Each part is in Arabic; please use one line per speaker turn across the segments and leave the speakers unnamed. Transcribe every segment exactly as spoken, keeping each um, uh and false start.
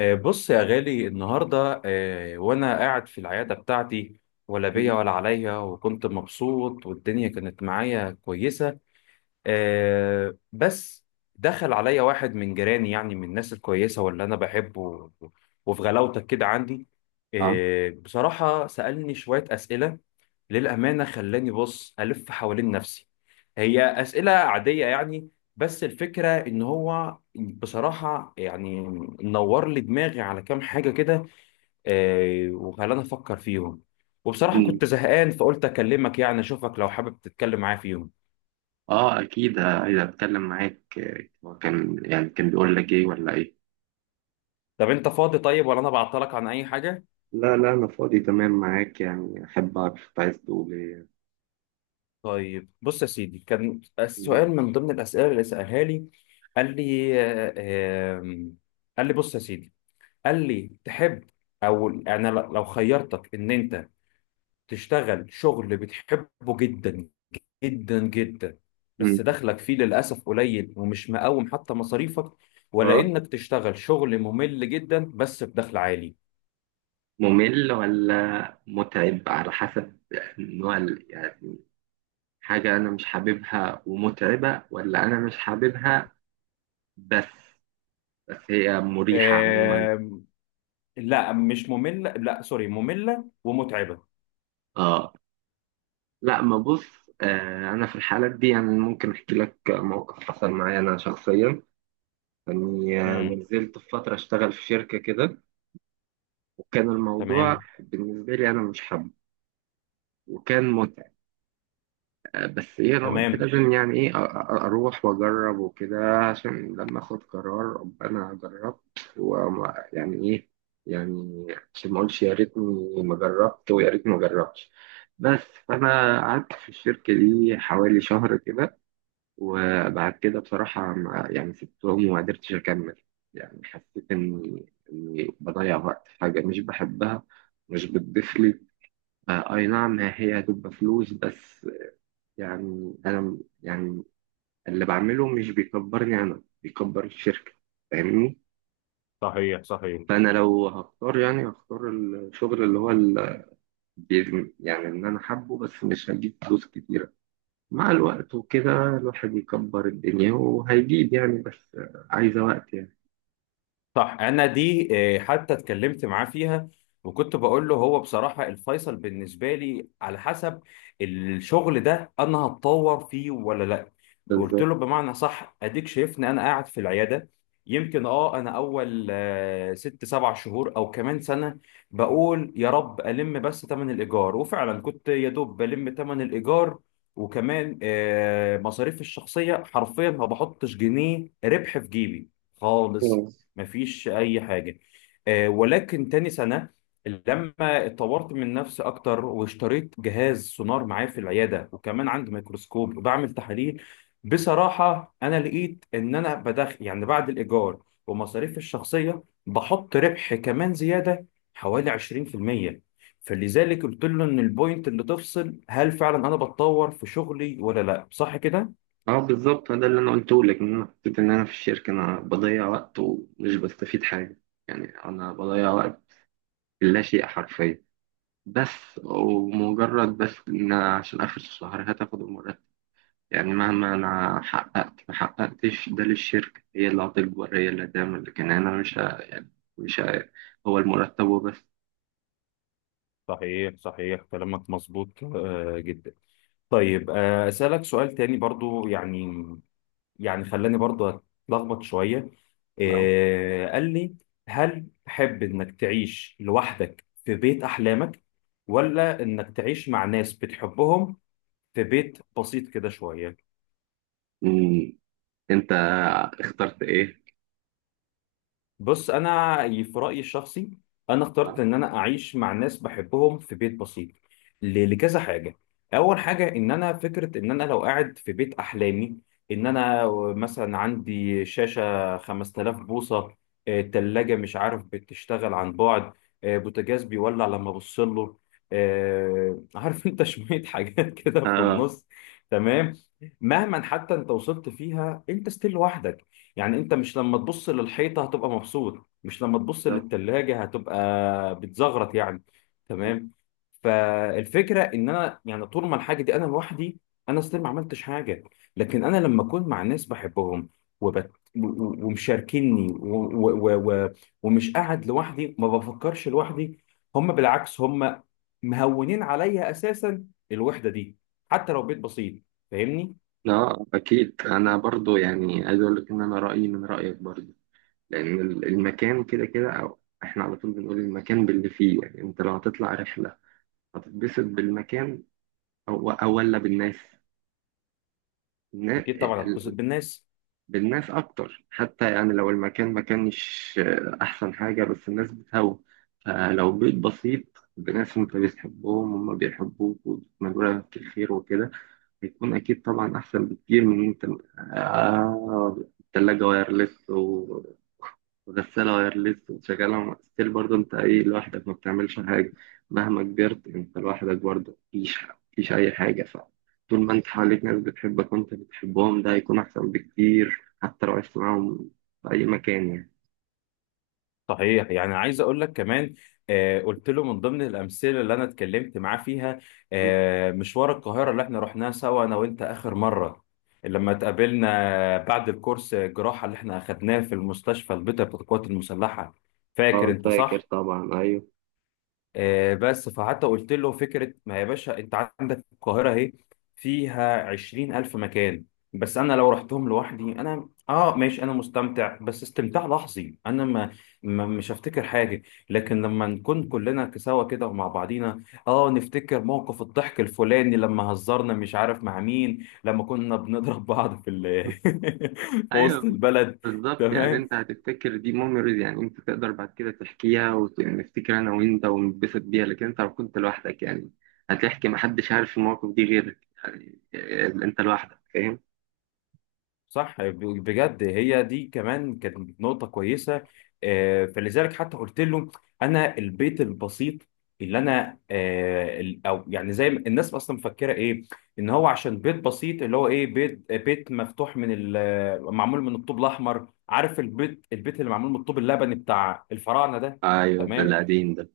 آه، بص يا غالي، النهاردة آه، وأنا قاعد في العيادة بتاعتي، ولا بيا ولا عليا، وكنت مبسوط والدنيا كانت معايا كويسة. آه بس دخل عليا واحد من جيراني، يعني من الناس الكويسة واللي أنا بحبه، و- وفي غلاوتك كده عندي.
اه،
آه بصراحة سألني شوية أسئلة، للأمانة خلاني بص ألف حوالين نفسي. هي أسئلة عادية يعني، بس الفكرة إن هو بصراحة يعني نور لي دماغي على كام حاجة كده، آه، وخلاني أفكر فيهم. وبصراحة
أكيد.
كنت زهقان فقلت أكلمك، يعني أشوفك لو حابب تتكلم معايا فيهم.
اه، اكيد، ه- اذا اتكلم معاك، آه، هو كان يعني كان بيقول لك ايه ولا ايه؟
طب انت فاضي طيب، ولا انا بعطلك عن اي حاجه؟
لا، لا انا فاضي تمام معاك، يعني احب اعرف أنت عايز تقول ايه.
طيب، بص يا سيدي، كان
مم.
سؤال من ضمن الاسئله اللي سالها لي. قال لي آه، آم، قال لي بص يا سيدي. قال لي: تحب، او انا ل- لو خيرتك ان انت تشتغل شغل بتحبه جدا جدا جدا،
مم.
بس دخلك فيه للاسف قليل ومش مقوم حتى مصاريفك، ولا
اه،
انك تشتغل شغل ممل جدا بس بدخل عالي.
ممل ولا متعب؟ على حسب نوع ال- يعني حاجة انا مش حاببها ومتعبة، ولا انا مش حاببها بس؟ بس هي مريحة عموما.
آم، لا مش ممل، لا سوري، مملة ومتعبة.
اه، لا، ما بص، آه انا في الحالات دي يعني ممكن احكي لك موقف حصل معايا انا شخصيا. يعني آه،
امم
نزلت في فترة أشتغل في شركة كده، وكان الموضوع
تمام،
بالنسبة لي أنا مش حابه، وكان متعب. آه، بس إيه، أنا قلت
تمام.
لازم يعني إيه أ- أ- أروح وأجرب وكده، عشان لما أخد قرار أبقى أنا جربت ويعني إيه. يعني عشان ما أقولش يا ريتني ما جربت ويا ريتني ما جربتش. بس فأنا قعدت في الشركة دي حوالي شهر كده، وبعد كده بصراحة ما يعني سبتهم وما قدرتش أكمل. يعني حسيت إني إني بضيع وقت في حاجة مش بحبها، مش بتضيف لي. آه، أي نعم، هي هتبقى فلوس بس، يعني أنا م- يعني اللي بعمله مش بيكبرني، أنا بيكبر الشركة. فاهمني؟
صحيح، صحيح.
فأنا لو هختار يعني هختار الشغل اللي هو ال- بيز- يعني إن أنا حابه، بس مش هجيب فلوس كتيرة. مع الوقت وكده الواحد يكبر الدنيا وهيجيب يعني، بس عايزة وقت يعني.
صح. انا دي آه، حتى اتكلمت معاه فيها. وكنت بقول له: هو بصراحة الفيصل بالنسبة لي على حسب الشغل ده انا هتطور فيه ولا لا. قلت
بالظبط.
له بمعنى صح، اديك شايفني انا قاعد في العيادة، يمكن اه انا اول آه، ست سبع شهور او كمان سنة، بقول يا رب الم بس تمن الايجار، وفعلا كنت يا دوب بلم تمن الايجار، وكمان آه، مصاريفي الشخصية حرفيا ما بحطش جنيه ربح في جيبي خالص.
مم.
مفيش اي حاجه. آه، ولكن تاني سنه لما اتطورت من نفسي اكتر، واشتريت جهاز سونار معايا في العياده، وكمان عندي ميكروسكوب وبعمل تحاليل، بصراحه انا لقيت ان انا بدخل، يعني بعد الايجار ومصاريف الشخصيه، بحط ربح كمان زياده حوالي عشرين في المية. فلذلك قلت له ان البوينت اللي تفصل هل فعلا انا بتطور في شغلي ولا لا، صح كده؟
اه، بالظبط، ده اللي انا قلته لك، ان انا حسيت ان انا في الشركه انا بضيع وقت ومش بستفيد حاجه. يعني انا بضيع وقت في لا شيء حرفيا، بس ومجرد بس ان أنا عشان اخر الشهر هتاخد المرتب. يعني مهما انا حققت ما حققتش ده للشركه، هي اللي هتكبر، هي اللي هتعمل، لكن انا مش ه... يعني مش ه... هو المرتب وبس.
صحيح، صحيح، كلامك مظبوط آه، جدا. طيب، آه، أسألك سؤال تاني برضو يعني، يعني خلاني برضو أتلخبط شوية.
نعم.
آه، قال لي: هل تحب إنك تعيش لوحدك في بيت أحلامك، ولا إنك تعيش مع ناس بتحبهم في بيت بسيط كده شوية؟
مم. انت اخترت ايه؟
بص انا في رايي الشخصي، انا اخترت
اه،
ان انا اعيش مع ناس بحبهم في بيت بسيط ل- لكذا حاجه. اول حاجه ان انا فكره ان انا لو قاعد في بيت احلامي، ان انا مثلا عندي شاشه خمس آلاف بوصه، آه، تلاجة مش عارف بتشتغل عن بعد، آه، بوتاجاز بيولع لما ابص له، آه، عارف انت شويه حاجات كده في
آه،
النص. تمام. مهما حتى انت وصلت فيها، انت ستيل لوحدك. يعني انت مش لما تبص للحيطة هتبقى مبسوط، مش لما تبص
بالظبط.
للتلاجة هتبقى بتزغرط يعني. تمام. فالفكرة ان انا، يعني طول ما الحاجة دي انا لوحدي، انا اصلا ما عملتش حاجة. لكن انا لما اكون مع ناس بحبهم وبت... و- و- ومشاركيني و... و... و... و... ومش قاعد لوحدي، ما بفكرش لوحدي. هم بالعكس، هم مهونين عليا اساسا الوحدة دي، حتى لو بيت بسيط. فاهمني؟
اه، اكيد انا برضو يعني عايز اقول لك ان انا رايي من رايك برضو. لان ال- المكان كده كده، او احنا على طول بنقول المكان باللي فيه. يعني انت لو هتطلع رحله هتتبسط بالمكان او او ولا بالناس؟ النا-
اكيد طبعا هتبسط
ال-
بالناس.
بالناس اكتر، حتى يعني لو المكان ما كانش احسن حاجه بس الناس بتهوى. فلو بيت بسيط بناس انت بتحبهم وهم بيحبوك وبتتمنوا لك الخير وكده، بيكون أكيد طبعا أحسن بكتير من إن أنت آه التلاجة وايرلس و- وغسالة وايرلس وشغالة ستيل، برضه أنت إيه لوحدك ما بتعملش حاجة. مهما كبرت أنت لوحدك برضه مفيش مفيش أي حاجة. فطول ما أنت حواليك ناس بتحبك وأنت بتحبهم، ده هيكون أحسن بكتير، حتى لو عشت معاهم في أي مكان يعني.
صحيح. يعني عايز اقول لك كمان، آه قلت له من ضمن الامثله اللي انا اتكلمت معاه فيها، آه مشوار القاهره اللي احنا رحناه سوا انا وانت اخر مره لما اتقابلنا بعد الكورس الجراحه اللي احنا اخدناه في المستشفى البيطري بتاع القوات المسلحه. فاكر
أه،
انت،
فاكر
صح؟
طبعا، أيوه.
آه، بس فحتى قلت له: فكرة ما، يا باشا انت عندك القاهرة اهي، فيها عشرين ألف مكان. بس أنا لو رحتهم لوحدي، أنا آه ماشي، أنا مستمتع بس استمتاع لحظي، أنا ما ما- مش هفتكر حاجة. لكن لما نكون كلنا سوا كده ومع بعضينا، آه نفتكر موقف الضحك الفلاني، لما هزرنا مش عارف مع مين، لما كنا بنضرب بعض في ال في وسط
ايوه
البلد.
بالظبط، يعني
تمام.
انت هتفتكر دي ميموريز، يعني انت تقدر بعد كده تحكيها ونفتكر انا وانت ونتبسط بيها، لكن انت لو كنت لوحدك يعني هتحكي محدش عارف المواقف دي غيرك. إيه، انت لوحدك فاهم.
صح. ب- بجد هي دي كمان كانت نقطة كويسة. آه، فلذلك حتى قلت له: أنا البيت البسيط اللي أنا آه، ال- أو يعني زي ما الناس أصلا مفكرة إيه، إن هو عشان بيت بسيط اللي هو إيه، بيت بيت مفتوح من ال- معمول من الطوب الأحمر، عارف البيت البيت اللي معمول من الطوب اللبني بتاع الفراعنة ده.
ايوه، ده
تمام.
القديم ده.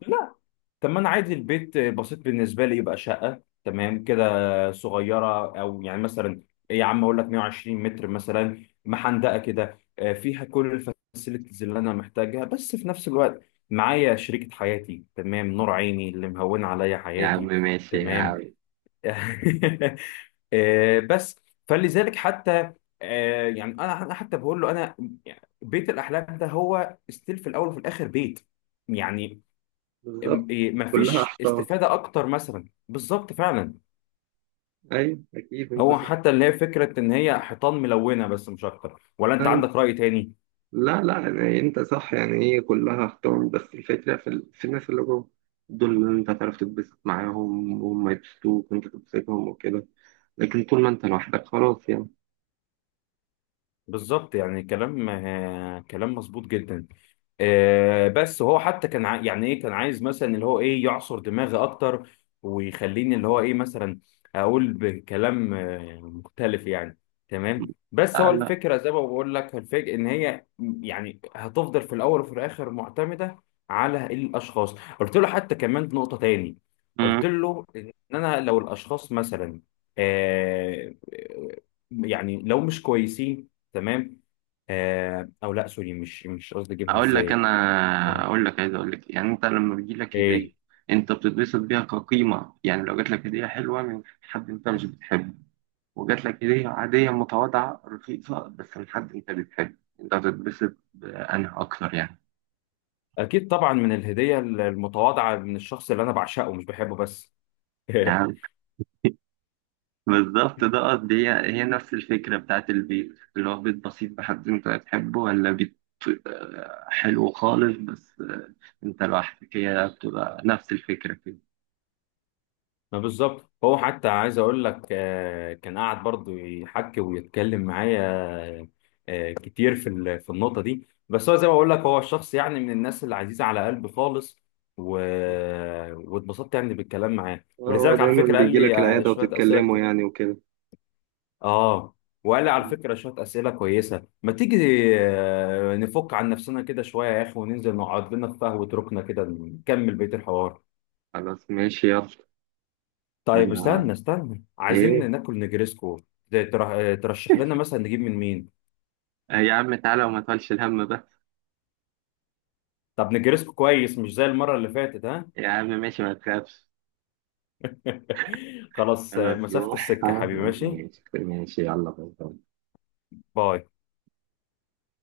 طب ما انا عادي البيت بسيط بالنسبه لي يبقى شقه تمام كده، صغيره، او يعني مثلا يا عم اقول لك مية وعشرين متر مثلا محندقه كده، آه، فيها كل الفاسيلتيز اللي انا محتاجها، بس في نفس الوقت معايا شريكه حياتي، تمام، نور عيني اللي مهون عليا
يا عم
حياتي.
ماشي يا
تمام.
عم.
آه، بس. فلذلك حتى آه، يعني انا، أنا حتى بقول له انا يعني بيت الاحلام ده هو ستيل في الاول وفي الاخر بيت يعني.
بالظبط، كلها
مفيش
احطاط.
استفادة أكتر مثلا، بالظبط فعلا.
ايوه اكيد انت
هو
صح.
حتى اللي هي فكرة إن هي حيطان ملونة بس، مش أكتر، ولا أنت
ايوه.
عندك رأي تاني؟
لا، لا، يعني انت صح، يعني هي كلها اختار، بس الفكرة في, ال... في الناس اللي جوه، دول اللي انت هتعرف تتبسط معاهم وهم يبسطوك وانت تبسطهم وكده. لكن طول ما انت لوحدك خلاص يعني.
بالظبط. يعني كلام آه، كلام مظبوط جدا. آه، بس هو حتى كان عا- يعني ايه، كان عايز مثلا اللي هو ايه يعصر دماغي اكتر، ويخليني اللي هو ايه مثلا اقول بكلام آه، مختلف يعني. تمام. بس
لا،
هو
لا.
الفكره، زي ما بقول لك، الفكره ان هي يعني هتفضل في الاول وفي الاخر معتمده على الاشخاص. قلت له حتى كمان نقطه تاني،
مم.
قلت له ان انا لو الاشخاص مثلا، آه، يعني لو مش كويسين، تمام، آه او لا سوري، مش مش قصدي اجيبها
اقول لك
ازاي.
انا
ايه،
اقول لك عايز اقول لك، يعني انت لما بيجي لك هدية
إيه؟
انت بتتبسط بيها كقيمة. يعني لو جات لك هدية حلوة من حد انت مش بتحبه، وجات لك هدية عادية متواضعة رخيصة بس من حد انت بتحبه، انت هتتبسط بأنها اكتر يعني.
اكيد طبعا، من الهديه المتواضعه من الشخص اللي انا بعشقه مش بحبه بس.
يعني بالظبط، ده قصدي. هي هي نفس الفكرة بتاعت البيت، اللي هو بيت بسيط محدش انت هتحبه، ولا بيت آه، حلو خالص بس آه، انت لوحدك، هي بتبقى نفس الفكرة كده.
ما بالظبط. هو حتى عايز اقول لك آه، كان قاعد برضو يحكي ويتكلم معايا آه، كتير في ال- في النقطه دي. بس هو، زي ما بقول لك، هو الشخص يعني من الناس اللي عزيزه على قلبي خالص. و... واتبسطت يعني بالكلام معاه،
آه، هو
ولذلك على
دايما
فكره قال
بيجي
لي
لك
آه،
العيادة
شويه اسئله.
وتتكلموا يعني وكده.
اه. وقال لي: على فكرة شوية أسئلة كويسة، ما تيجي آه، نفك عن نفسنا كده شوية يا أخي، وننزل نقعد لنا في قهوة ركنة كده نكمل بقية الحوار.
خلاص ماشي يلا.
طيب،
انا؟
استنى استنى،
ايه؟
عايزين ناكل نجريسكو، ده تر- آه، ترشح لنا مثلا نجيب من مين.
آه يا عم تعالى وما تقولش الهم بس.
طب نجريسكو كويس مش زي المرة اللي فاتت، ها؟
يا عم ماشي ما تخافش.
خلاص. آه،
خلاص
مسافة
روح.
السكة
آه،
حبيبي ماشي.
ماشي ماشي يلا، باي باي.
باي.